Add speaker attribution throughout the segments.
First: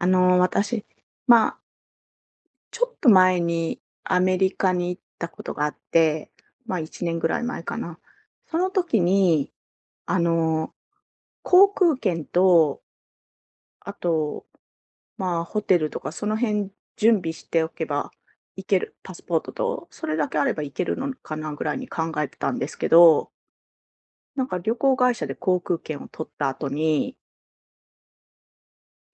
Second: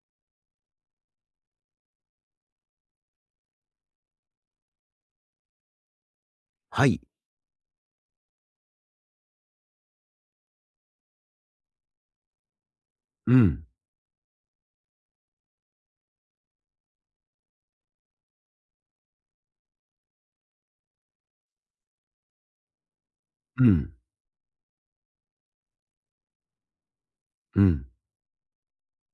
Speaker 1: 私、まあ、ちょっと前にアメリカに行ったことがあって、
Speaker 2: はい。
Speaker 1: 1年ぐらい前かな。その時に、あの、航空券と、
Speaker 2: うん、
Speaker 1: あと、ホテルとか、その辺準備しておけば行ける、パスポートと、それだけあれば行けるのかなぐらいに考えてたんですけど、
Speaker 2: うん、
Speaker 1: なんか旅行会社で航空券を取った後に、
Speaker 2: うん。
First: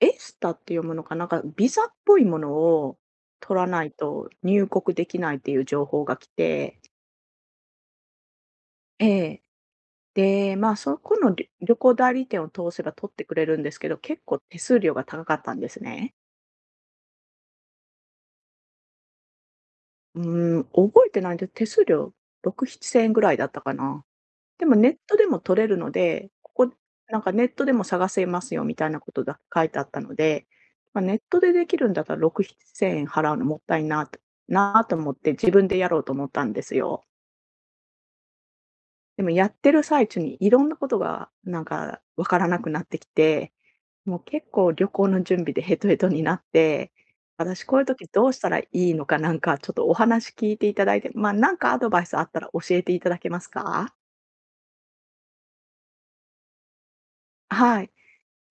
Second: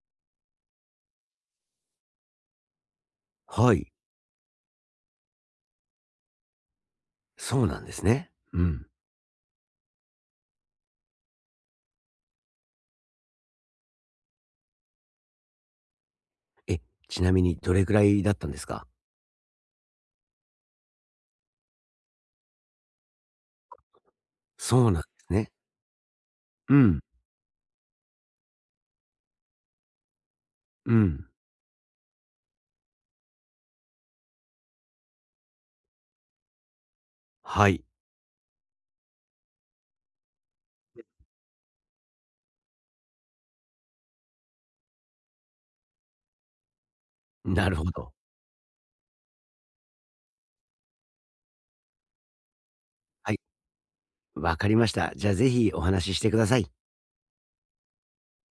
Speaker 1: エスタって読むのかな、なんかビザっぽいものを取ら
Speaker 2: は
Speaker 1: ない
Speaker 2: い。
Speaker 1: と入国できないっていう情報が来て、
Speaker 2: そうなんですね。うん。
Speaker 1: ええ。で、そこのり旅行代理店を通せば取ってくれるんですけど、結構手数料が高かったんですね。
Speaker 2: え、ちなみにどれくらいだったんですか？
Speaker 1: うーん、覚えてないんで、手数料6、7千円ぐらいだったかな。でも
Speaker 2: そ
Speaker 1: ネ
Speaker 2: う
Speaker 1: ッ
Speaker 2: なんで
Speaker 1: トで
Speaker 2: す
Speaker 1: も
Speaker 2: ね。
Speaker 1: 取れるので、ここ
Speaker 2: うん、
Speaker 1: なんかネットでも探せますよみたいなことだ書いてあったので、
Speaker 2: う
Speaker 1: ネッ
Speaker 2: ん。
Speaker 1: トでできるんだったら6、7千円払うのもったいなとなあと思って自分でやろうと思ったんですよ。
Speaker 2: はい。
Speaker 1: でもやってる最中にいろんなことがなんかわからなくなってきて、もう結構旅行の準備でヘトヘトになって、私
Speaker 2: なる
Speaker 1: こうい
Speaker 2: ほ
Speaker 1: う時
Speaker 2: ど。
Speaker 1: どうしたらいいのかなんかちょっとお話聞いていただいて、なんかアドバイスあったら教えていただけ
Speaker 2: はい、
Speaker 1: ますか？
Speaker 2: わかりました。じゃあ、ぜひお話ししてください。
Speaker 1: はい。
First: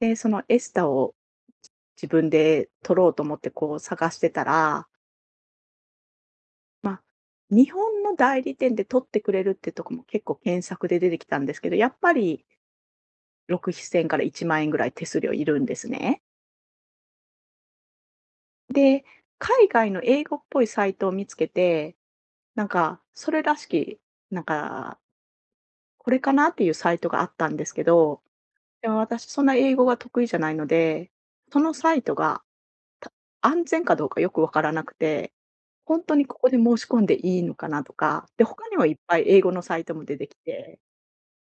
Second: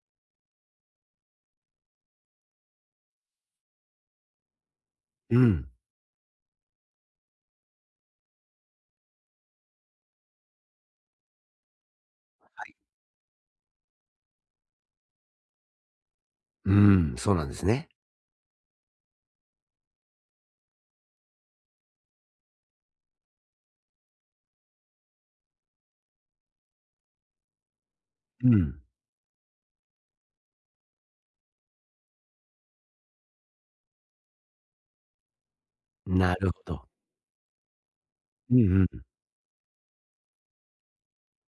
Speaker 1: で、そのエスタを自分で取ろうと思ってこう探してたら、
Speaker 2: うん、
Speaker 1: まあ、日本の代理店で取ってくれるってとこも結構検索で出てきたんですけど、やっぱり6、7,000から1万円ぐらい手数料いるんですね。
Speaker 2: うん、そうなんですね。
Speaker 1: で、海外の英語っぽいサイトを見つけて、なんかそれらしき、なんか、これかなっていうサイトがあったんですけど、
Speaker 2: うん、
Speaker 1: でも私そんな英語が得意じゃないので、そのサイトがた安全かどうかよくわからなくて、ほんとに
Speaker 2: な
Speaker 1: こ
Speaker 2: る
Speaker 1: こで
Speaker 2: ほ
Speaker 1: 申し
Speaker 2: ど。
Speaker 1: 込んでいいのかなとか、で、
Speaker 2: う
Speaker 1: 他に
Speaker 2: んう
Speaker 1: もいっ
Speaker 2: ん。
Speaker 1: ぱい英語のサイトも出てきて、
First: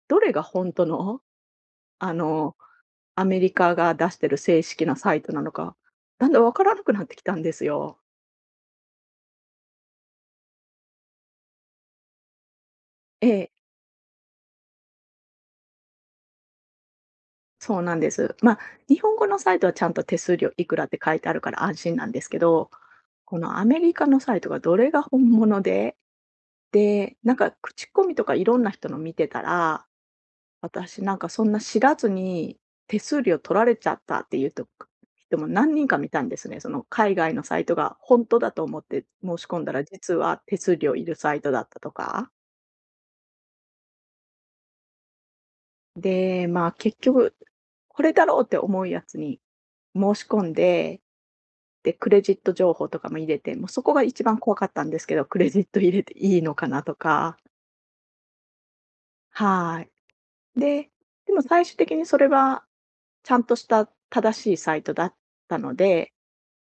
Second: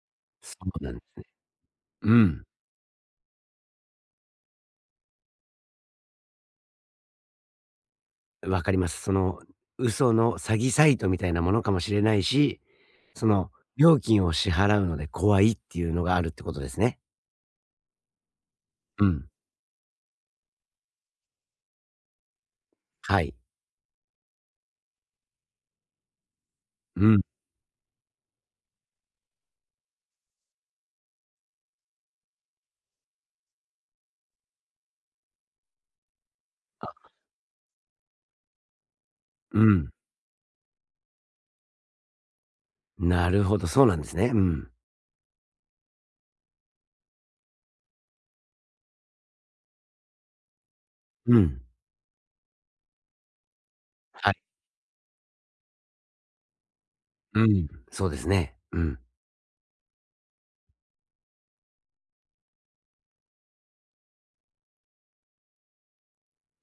Speaker 1: どれが
Speaker 2: そ
Speaker 1: ほん
Speaker 2: う
Speaker 1: と
Speaker 2: なんです
Speaker 1: の、
Speaker 2: ね。う
Speaker 1: あ
Speaker 2: ん、
Speaker 1: の、アメリカが出してる正式なサイトなのか、だんだんわからなくなってきたんですよ。
Speaker 2: わかります。その、嘘の詐欺サイトみたいなものかもしれないし、そ
Speaker 1: ええ、
Speaker 2: の、料金を支払うので怖いっていうのがあるってことですね。
Speaker 1: そうなんです。日
Speaker 2: う
Speaker 1: 本語
Speaker 2: ん、
Speaker 1: のサイトはちゃんと手数料いくらって書いてあるから安心なんですけど、
Speaker 2: はい。
Speaker 1: このアメリカのサイトがどれが本物で、
Speaker 2: う
Speaker 1: で、
Speaker 2: ん。
Speaker 1: なんか口コミとかいろんな人の見てたら私なんかそんな知らずに手数料取られちゃったっていうと人も何人か見たんですね。その
Speaker 2: あ、
Speaker 1: 海外のサイトが本当だと思って申し込
Speaker 2: う
Speaker 1: んだら
Speaker 2: ん。
Speaker 1: 実は手数料いるサイトだったとか。
Speaker 2: なるほど、そうなんですね。うん。
Speaker 1: で、結局これだろうって思うやつに申し込んで、
Speaker 2: うん。
Speaker 1: で、クレジット情報とかも入れて、もうそこが一
Speaker 2: はい。
Speaker 1: 番怖かったんですけど、クレジット入れていいのかなとか。
Speaker 2: うん。そうですね。うん。
Speaker 1: はい。で、でも最終的にそれはちゃんとした正しいサイトだったので、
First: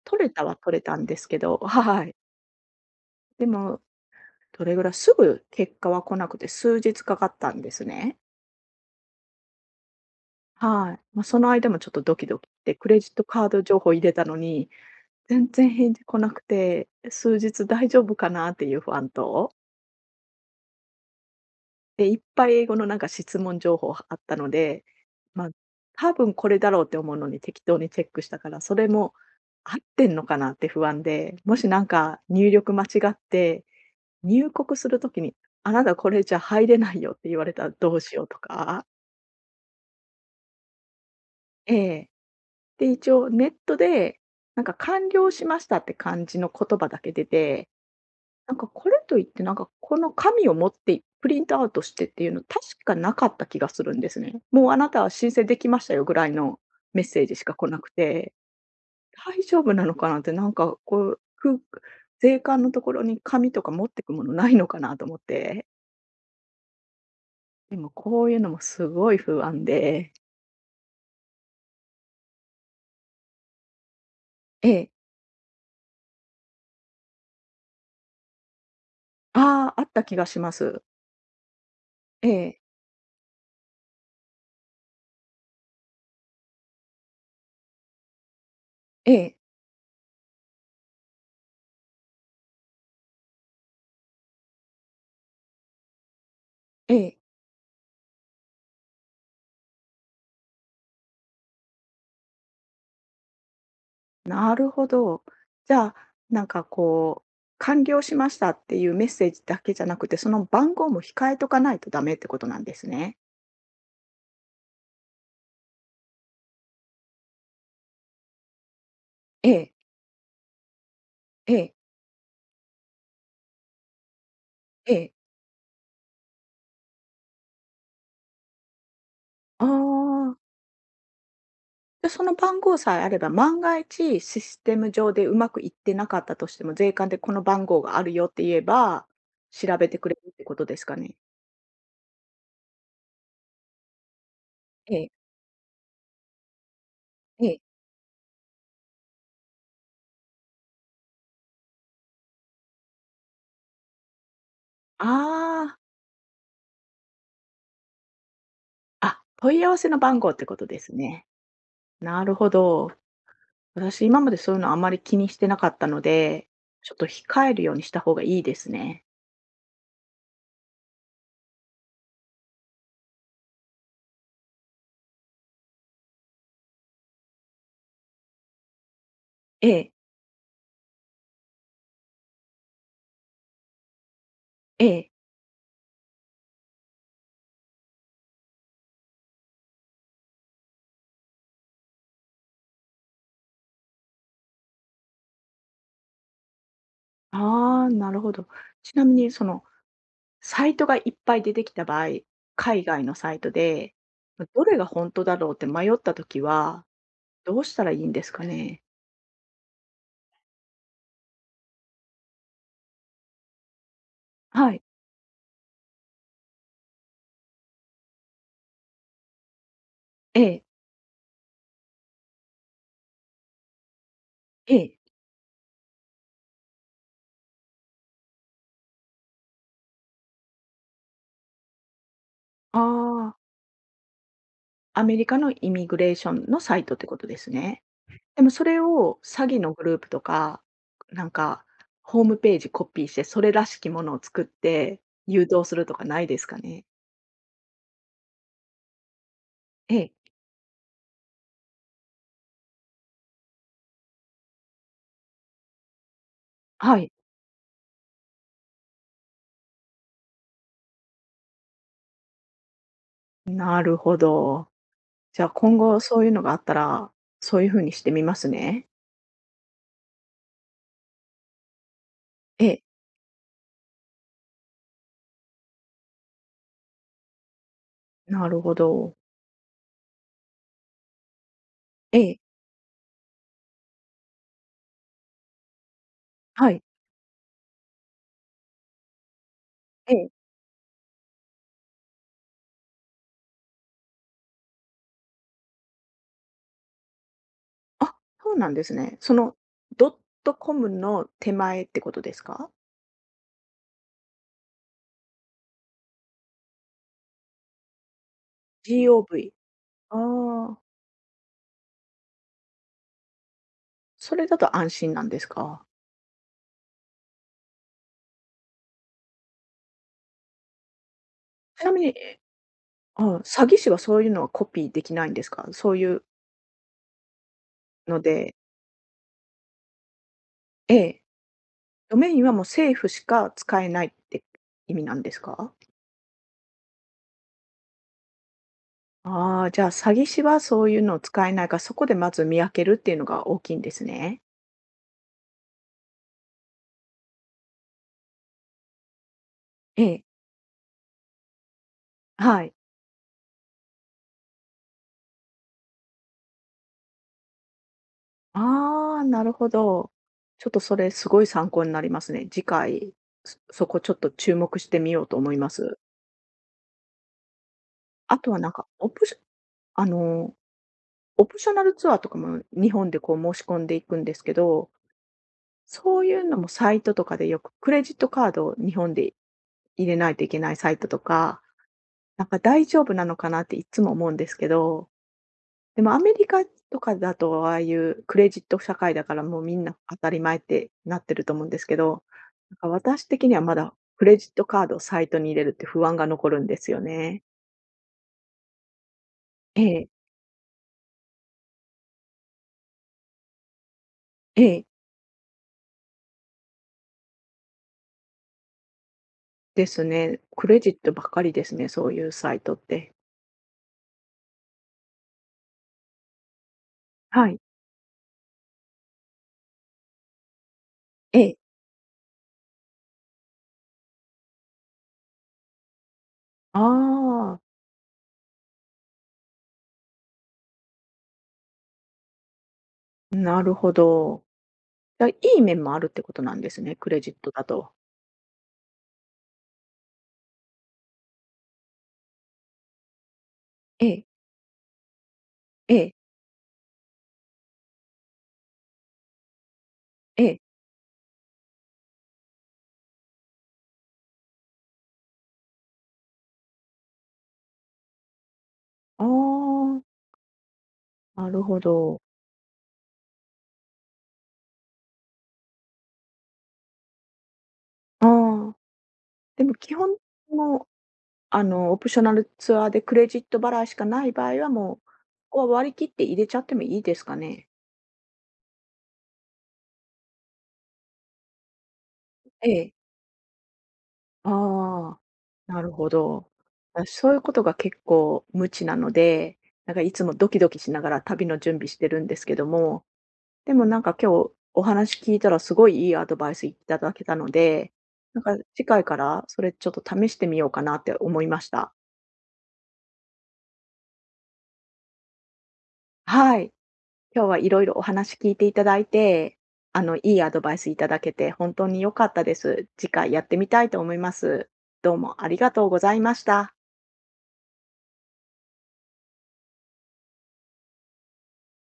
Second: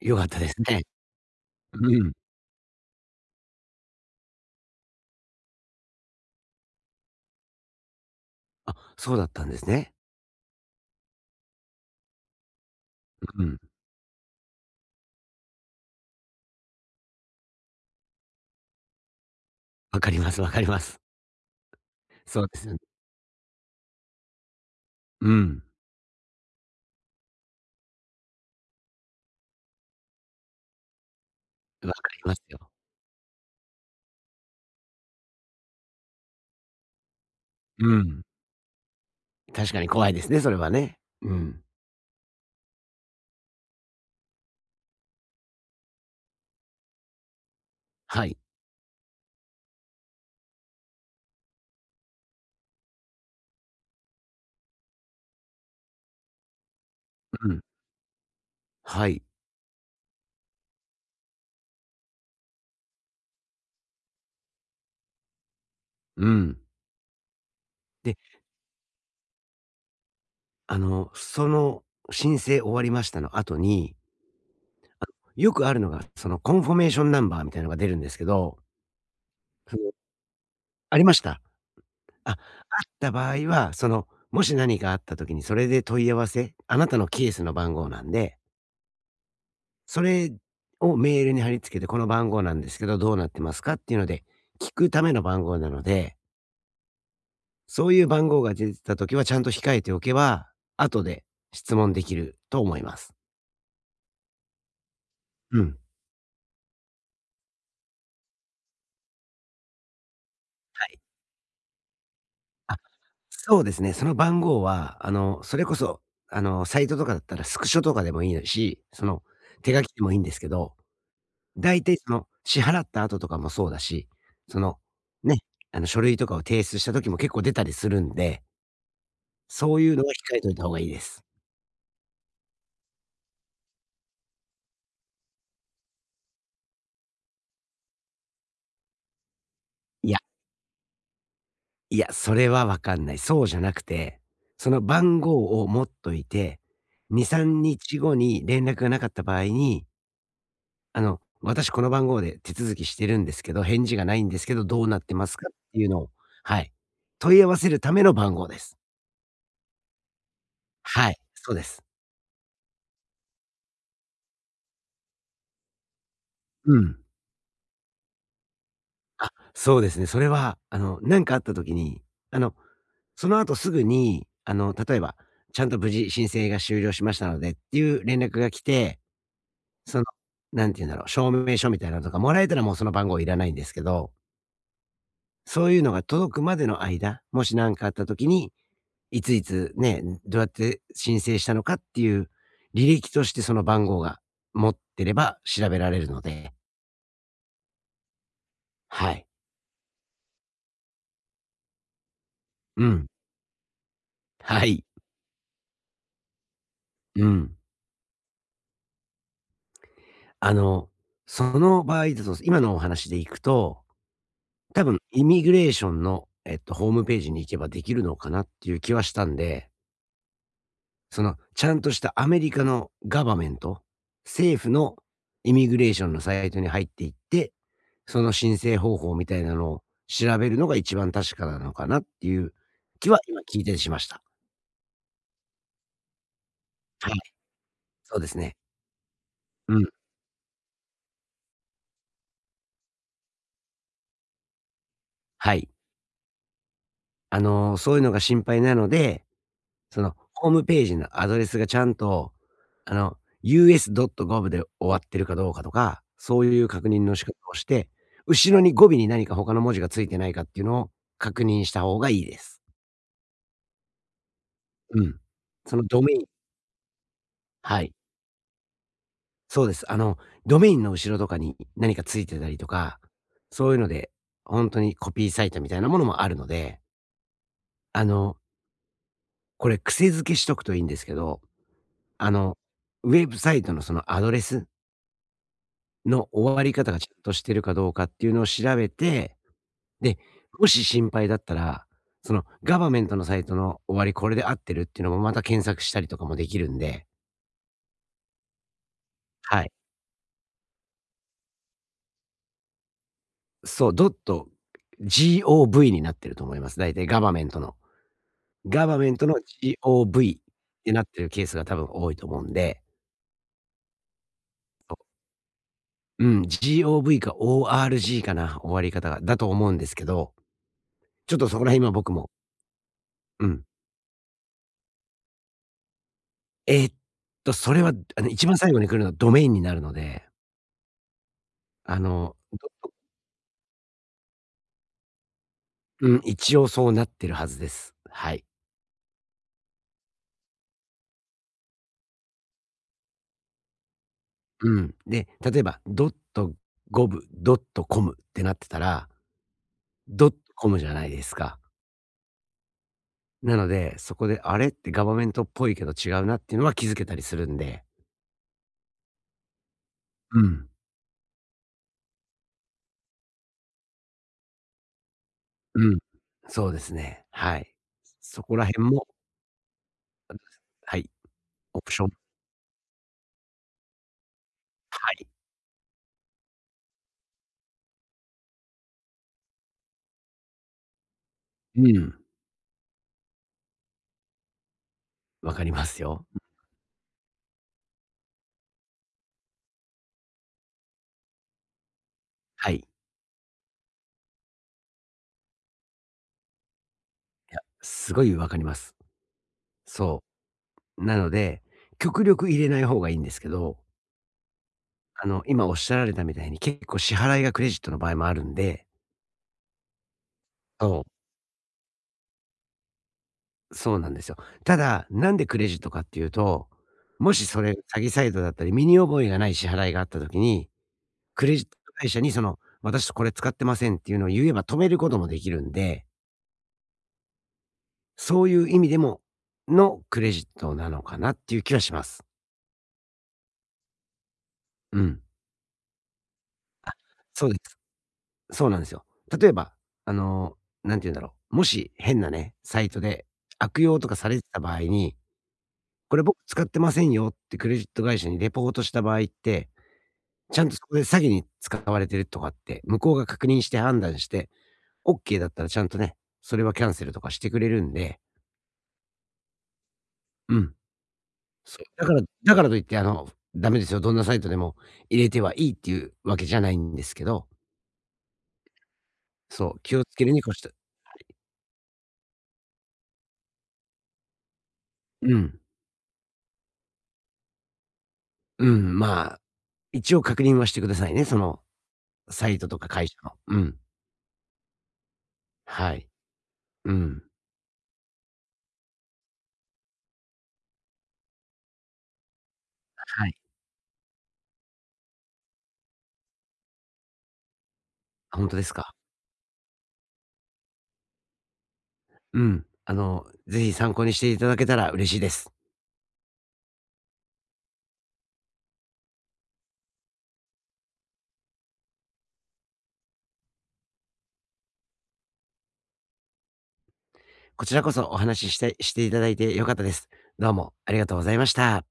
Speaker 2: 良
Speaker 1: 取
Speaker 2: かっ
Speaker 1: れ
Speaker 2: た
Speaker 1: た
Speaker 2: です
Speaker 1: は取れ
Speaker 2: ね。
Speaker 1: たんですけど、は
Speaker 2: うん。
Speaker 1: い。でも、どれぐらい、すぐ結果は来なくて、数日かかったんですね。
Speaker 2: あ、そうだったんですね。
Speaker 1: はい。その間もちょっとドキドキして、クレジット
Speaker 2: う
Speaker 1: カー
Speaker 2: ん。
Speaker 1: ド情報入れたのに、全然返事来なくて、数日大丈夫かなっていう不安と、
Speaker 2: わかりますわかります。
Speaker 1: で、いっ
Speaker 2: そ
Speaker 1: ぱ
Speaker 2: う
Speaker 1: い
Speaker 2: で
Speaker 1: 英
Speaker 2: すよ
Speaker 1: 語
Speaker 2: ね。
Speaker 1: のなんか質問情報あったので、
Speaker 2: う
Speaker 1: まあ、
Speaker 2: ん。
Speaker 1: 多分これだろうって思うのに適当にチェックしたから、それも合ってんのかなって不安で、もしなん
Speaker 2: わか
Speaker 1: か
Speaker 2: ります
Speaker 1: 入
Speaker 2: よ。
Speaker 1: 力間違って入国する時に、あなたこれじゃ入れないよって言われたら
Speaker 2: う
Speaker 1: どうし
Speaker 2: ん。
Speaker 1: ようとか、
Speaker 2: 確かに怖いですね、それはね。うん。
Speaker 1: ええ。で、一応ネットで、なんか完了しましたって感じの言葉だけ出て、
Speaker 2: はい。
Speaker 1: なんかこれといってなんかこの紙を持ってプリントアウトしてっていうの、確かなかった気がするんですね。もうあなたは申請できましたよぐらいのメッセージし
Speaker 2: う
Speaker 1: か
Speaker 2: ん。
Speaker 1: 来なくて、
Speaker 2: はい。
Speaker 1: 大丈夫なのかなって、なんかこう、く税関のところに紙とか持ってくものないのかなと思って。
Speaker 2: うん。
Speaker 1: でも、
Speaker 2: で、
Speaker 1: こういうのもすごい不安で。
Speaker 2: あの、その申請終わりましたの後に、
Speaker 1: ええ。
Speaker 2: よくあるのが、そのコンフォメーションナンバーみたいなのが出るんですけど、
Speaker 1: あ
Speaker 2: そ
Speaker 1: あ、あっ
Speaker 2: の
Speaker 1: た気がします。
Speaker 2: ありました？
Speaker 1: え
Speaker 2: あ、あっ
Speaker 1: え、
Speaker 2: た場合は、その、もし何かあった時にそれで問い合わせ、あなたのケースの番号なんで、
Speaker 1: ええ、
Speaker 2: それをメールに貼り付けて、この番号なんですけど、どうなってますかっていうので、聞くための番号なので、
Speaker 1: ええ。
Speaker 2: そういう番号が出てた時はちゃんと控えておけば、後で質問できると思います。
Speaker 1: なるほど。
Speaker 2: う
Speaker 1: じ
Speaker 2: ん。
Speaker 1: ゃあ、なんかこう、完了しましたっていうメッセージだけじゃなくて、その番
Speaker 2: は
Speaker 1: 号
Speaker 2: い。
Speaker 1: も控えとかないとダメってことなんで
Speaker 2: あ、
Speaker 1: すね。
Speaker 2: そうですね。その番号は、あの、それこそ、あの、サイトとかだったらスクショとかでもいいのし、その、
Speaker 1: ええ、
Speaker 2: 手書きでもいいんですけど
Speaker 1: ええ、
Speaker 2: 大体その、支払った後とかもそうだし、その、
Speaker 1: ええ。
Speaker 2: ね、あの、書類とかを提出した時も結構出たりするんで、
Speaker 1: あ
Speaker 2: そういうのは
Speaker 1: あ、
Speaker 2: 控えといた方がいいです。
Speaker 1: で、その番号さえあれば、万が一システム上でうまくいってなかったとしても、税関でこの番号があるよって言えば、調べてく
Speaker 2: い
Speaker 1: れ
Speaker 2: や、
Speaker 1: るってことですかね？
Speaker 2: いや、それはわかんない。そうじゃなくて、その
Speaker 1: ええ、
Speaker 2: 番号を持っといて、2、
Speaker 1: ええ。
Speaker 2: 3日後に連絡がなかった場合に、あの、私この番号で手続きしてるんですけど、返事がないんですけど、どうなっ
Speaker 1: あ
Speaker 2: てますかっ
Speaker 1: あ。
Speaker 2: ていうのを、はい、問い合わせるための番号です。
Speaker 1: あ、問い合わせの番号ってことです
Speaker 2: はい、
Speaker 1: ね。
Speaker 2: そうです。
Speaker 1: なるほど。私、今までそういうのあまり気にしてなかったので、
Speaker 2: う
Speaker 1: ちょ
Speaker 2: ん。
Speaker 1: っと控えるようにした方がいいですね。
Speaker 2: あ、そうですね。それは、あの、何かあった時に、あの、その後すぐに、あの、例えば、ちゃんと無事申請が終了しましたのでっていう連絡が来て、
Speaker 1: ええ、
Speaker 2: その、なんて言うんだろう、証明書みたいなのとかもらえたらもうその番号いらないんですけど、
Speaker 1: ええ。
Speaker 2: そういうのが届くまでの間、もし何かあった時に、いついつね、どうやって申請したのかっていう履歴としてその番号が持ってれば調べられるので、
Speaker 1: ああ、なるほど。ちな
Speaker 2: は
Speaker 1: み
Speaker 2: い。
Speaker 1: に、その、サイトがいっぱい出てきた場合、海
Speaker 2: う
Speaker 1: 外
Speaker 2: ん。
Speaker 1: のサイトで、まど
Speaker 2: は
Speaker 1: れ
Speaker 2: い。
Speaker 1: が本当だろうって迷ったときは、
Speaker 2: うん。
Speaker 1: どうしたらいいんですかね？
Speaker 2: あの、その場合だと、今のお話でいくと、
Speaker 1: はい。
Speaker 2: 多分イミグレーションの、ホームページに行けばできるのかなっていう気はしたんで、
Speaker 1: ええ、
Speaker 2: その、ちゃんとしたアメリカのガバメント、政府
Speaker 1: ええ。
Speaker 2: のイミグレーションのサイトに入っていって、その申請方法みたいなのを調べるのが一番確かなのかなっていう
Speaker 1: あ
Speaker 2: 気は
Speaker 1: あ、
Speaker 2: 今聞いてしました。
Speaker 1: アメリカのイミグレーションのサイトって
Speaker 2: は
Speaker 1: こ
Speaker 2: い、
Speaker 1: とですね。
Speaker 2: そうです
Speaker 1: でも
Speaker 2: ね。
Speaker 1: それを詐欺の
Speaker 2: う
Speaker 1: グ
Speaker 2: ん、
Speaker 1: ループとか、なんかホームページコピーして、それらしきものを作って誘
Speaker 2: は
Speaker 1: 導
Speaker 2: い。
Speaker 1: するとかないですかね？
Speaker 2: あの、そういうのが心配なので、
Speaker 1: え
Speaker 2: そ
Speaker 1: え、
Speaker 2: の、ホームページのアドレスがちゃんと、あの、US.gov で終わってるかどうかとか、そういう確
Speaker 1: は
Speaker 2: 認
Speaker 1: い。
Speaker 2: の仕方をして、後ろに語尾に何か他の文字がついてないかっていうのを確認した方がいいです。
Speaker 1: なるほど。
Speaker 2: うん。
Speaker 1: じゃあ、
Speaker 2: そ
Speaker 1: 今
Speaker 2: の
Speaker 1: 後
Speaker 2: ドメイ
Speaker 1: そう
Speaker 2: ン
Speaker 1: いうのがあったら、そういう
Speaker 2: は
Speaker 1: 風に
Speaker 2: い。
Speaker 1: してみますね。
Speaker 2: そうです。あの、ドメインの後ろとかに何かついてたり
Speaker 1: え
Speaker 2: と
Speaker 1: え、
Speaker 2: か、そういうので、ほんとにコピーサイトみたいなものもあるので、あの、
Speaker 1: なるほど。
Speaker 2: これ癖付けしとくといいんですけど、
Speaker 1: え
Speaker 2: あ
Speaker 1: え、
Speaker 2: の、ウェブサイトのそのアドレスの終わ
Speaker 1: は
Speaker 2: り
Speaker 1: い。
Speaker 2: 方がちゃんとしてるかどうかっていうのを調べて、
Speaker 1: え
Speaker 2: で、
Speaker 1: え。
Speaker 2: もし心配だったら、そのガバメントのサイトの終わり、これで合ってるっていうのもまた検索したりとかもできるんで、
Speaker 1: あ、そうなんですね。その
Speaker 2: はい。
Speaker 1: ドットコムの手前ってことですか
Speaker 2: そう、ドット gov になってると思います。大体ガバメントの。ガバメントの
Speaker 1: ？GOV。あ
Speaker 2: gov っ
Speaker 1: あ、
Speaker 2: てなってるケースが多分多いと思うんで、
Speaker 1: それだと安心なんですか？
Speaker 2: うん、gov か org かな、終わり方が。だと思うんですけど、ちょっとそこら
Speaker 1: ち
Speaker 2: 辺
Speaker 1: な
Speaker 2: は
Speaker 1: み
Speaker 2: 僕
Speaker 1: に
Speaker 2: も、
Speaker 1: ああ、
Speaker 2: うん。
Speaker 1: 詐欺師はそういうのはコピーできないんですか？そういう
Speaker 2: えーっそれは、
Speaker 1: の
Speaker 2: あの、一
Speaker 1: で
Speaker 2: 番最後に来るのはドメインになるので、
Speaker 1: ええ、
Speaker 2: あ
Speaker 1: ドメ
Speaker 2: の、
Speaker 1: インはもう政府しか使えないって意味なんですか？
Speaker 2: ん、一応そうなってるはずです。はい。
Speaker 1: ああー、じゃあ、詐欺師はそういうのを使えないから、そこでまず見分けるっていうのが大きいんですね。
Speaker 2: うん。で、例えば、.gov、.com ってなってたら、
Speaker 1: ええ、
Speaker 2: ドットコムじゃないですか。
Speaker 1: はい。
Speaker 2: なので、そこで、あれってガバメントっぽいけど違うなっていうのは気づけたりするんで。
Speaker 1: ああ、なるほど。
Speaker 2: う
Speaker 1: ち
Speaker 2: ん。
Speaker 1: ょっとそれすごい参考になりますね。次回、そこちょっと注目してみようと思いま
Speaker 2: う
Speaker 1: す。
Speaker 2: ん。そうですね。はい。
Speaker 1: あ
Speaker 2: そ
Speaker 1: と
Speaker 2: こ
Speaker 1: は
Speaker 2: ら
Speaker 1: なん
Speaker 2: 辺
Speaker 1: か、
Speaker 2: も、
Speaker 1: あの、
Speaker 2: はい、
Speaker 1: オプショ
Speaker 2: オ
Speaker 1: ナ
Speaker 2: プ
Speaker 1: ル
Speaker 2: ショ
Speaker 1: ツ
Speaker 2: ン
Speaker 1: アーとかも日本でこう申し込んでいくんですけど、
Speaker 2: はい。
Speaker 1: そういうのもサイトとかでよく、クレジットカードを日本で入れないといけないサイトとか、
Speaker 2: うん、
Speaker 1: なんか大丈夫なのかなっていつも思うんですけど、
Speaker 2: わかります
Speaker 1: でもア
Speaker 2: よ。
Speaker 1: メリカとかだとああいうクレジット社会だからもうみんな当たり前ってなってると思うんですけど、
Speaker 2: は
Speaker 1: なん
Speaker 2: い。
Speaker 1: か私的にはまだクレジットカードをサイトに入れるって不安が残るんですよね。
Speaker 2: いや、すごいわかります。
Speaker 1: ええ、
Speaker 2: そう。なので、極力入れない方がいいんですけど、
Speaker 1: ええ、
Speaker 2: あの、今おっしゃられたみたいに結構支払いがクレジットの場合もあるんで
Speaker 1: ですね。クレジッ
Speaker 2: そ
Speaker 1: トばっかりですね、そういうサイトって。
Speaker 2: う、そうなんですよ。ただ、なんでクレジットかっていうと、もし
Speaker 1: はい。
Speaker 2: それ詐欺サイトだったり、身に覚えがない支払いがあった時に、
Speaker 1: え
Speaker 2: クレ
Speaker 1: え。
Speaker 2: ジット会社にその、私これ使ってませんっていうのを言えば止めることもできるんで、
Speaker 1: あ
Speaker 2: そういう意味でものクレジットなのかなっていう気はします。
Speaker 1: あ、なるほど。
Speaker 2: うん。
Speaker 1: あ、いい面もあるってことなんです
Speaker 2: あ、
Speaker 1: ね、クレジッ
Speaker 2: そう
Speaker 1: ト
Speaker 2: で
Speaker 1: だ
Speaker 2: す。
Speaker 1: と。
Speaker 2: そうなんですよ。例えば、あの、なんて言うんだろう、もし変なね、サイトで悪用
Speaker 1: え
Speaker 2: とか
Speaker 1: え、
Speaker 2: されてた場合に、
Speaker 1: ええ、
Speaker 2: これ僕使ってませんよってクレジット会社にレポートした場合って、
Speaker 1: え
Speaker 2: ち
Speaker 1: え。
Speaker 2: ゃんとそこで詐欺に使われてるとかって、向こうが確認して判断して、オッケーだったらちゃんとね、それはキャンセルとかしてくれるんで、
Speaker 1: あ
Speaker 2: うん。
Speaker 1: あ、なる
Speaker 2: そ
Speaker 1: ほ
Speaker 2: う、だか
Speaker 1: ど。
Speaker 2: らだからといって、あの、ダメですよ、どんなサイトでも入れてはいいっていうわけじゃないんですけど、
Speaker 1: ああ、で
Speaker 2: そ
Speaker 1: も
Speaker 2: う、
Speaker 1: 基
Speaker 2: 気を
Speaker 1: 本
Speaker 2: つけるに越した
Speaker 1: の、オプショナルツアーでクレジット払いしかない場合は、もう、こ
Speaker 2: う
Speaker 1: こ
Speaker 2: ん、
Speaker 1: は割り切って入れちゃってもいいですかね？
Speaker 2: うん、まあ一応確認はしてくださいね、そのサイト
Speaker 1: え
Speaker 2: とか
Speaker 1: え。
Speaker 2: 会社の。うん。
Speaker 1: ああ、なる
Speaker 2: はい。
Speaker 1: ほど。
Speaker 2: う
Speaker 1: あ、
Speaker 2: ん。
Speaker 1: そういうことが結構無知なので、なんかいつもドキドキしながら旅の準備してるんですけども、
Speaker 2: はい。
Speaker 1: でもなんか今日お話聞いたらすごいいいアドバイスいただけたので、
Speaker 2: あ、
Speaker 1: なん
Speaker 2: ほん
Speaker 1: か
Speaker 2: とです
Speaker 1: 次
Speaker 2: か。
Speaker 1: 回からそれちょっと試してみようかなって思いました。
Speaker 2: うん。あの、ぜひ参考にしていただけたら嬉しいです。
Speaker 1: はい。今日はいろいろお話聞いていただいて、いいアドバイスいただけて本当に良かったです。次回やってみたいと思います。どうもありがとうございました。
Speaker 2: こちらこそお話ししていただいて良かったです。どうもありがとうございました。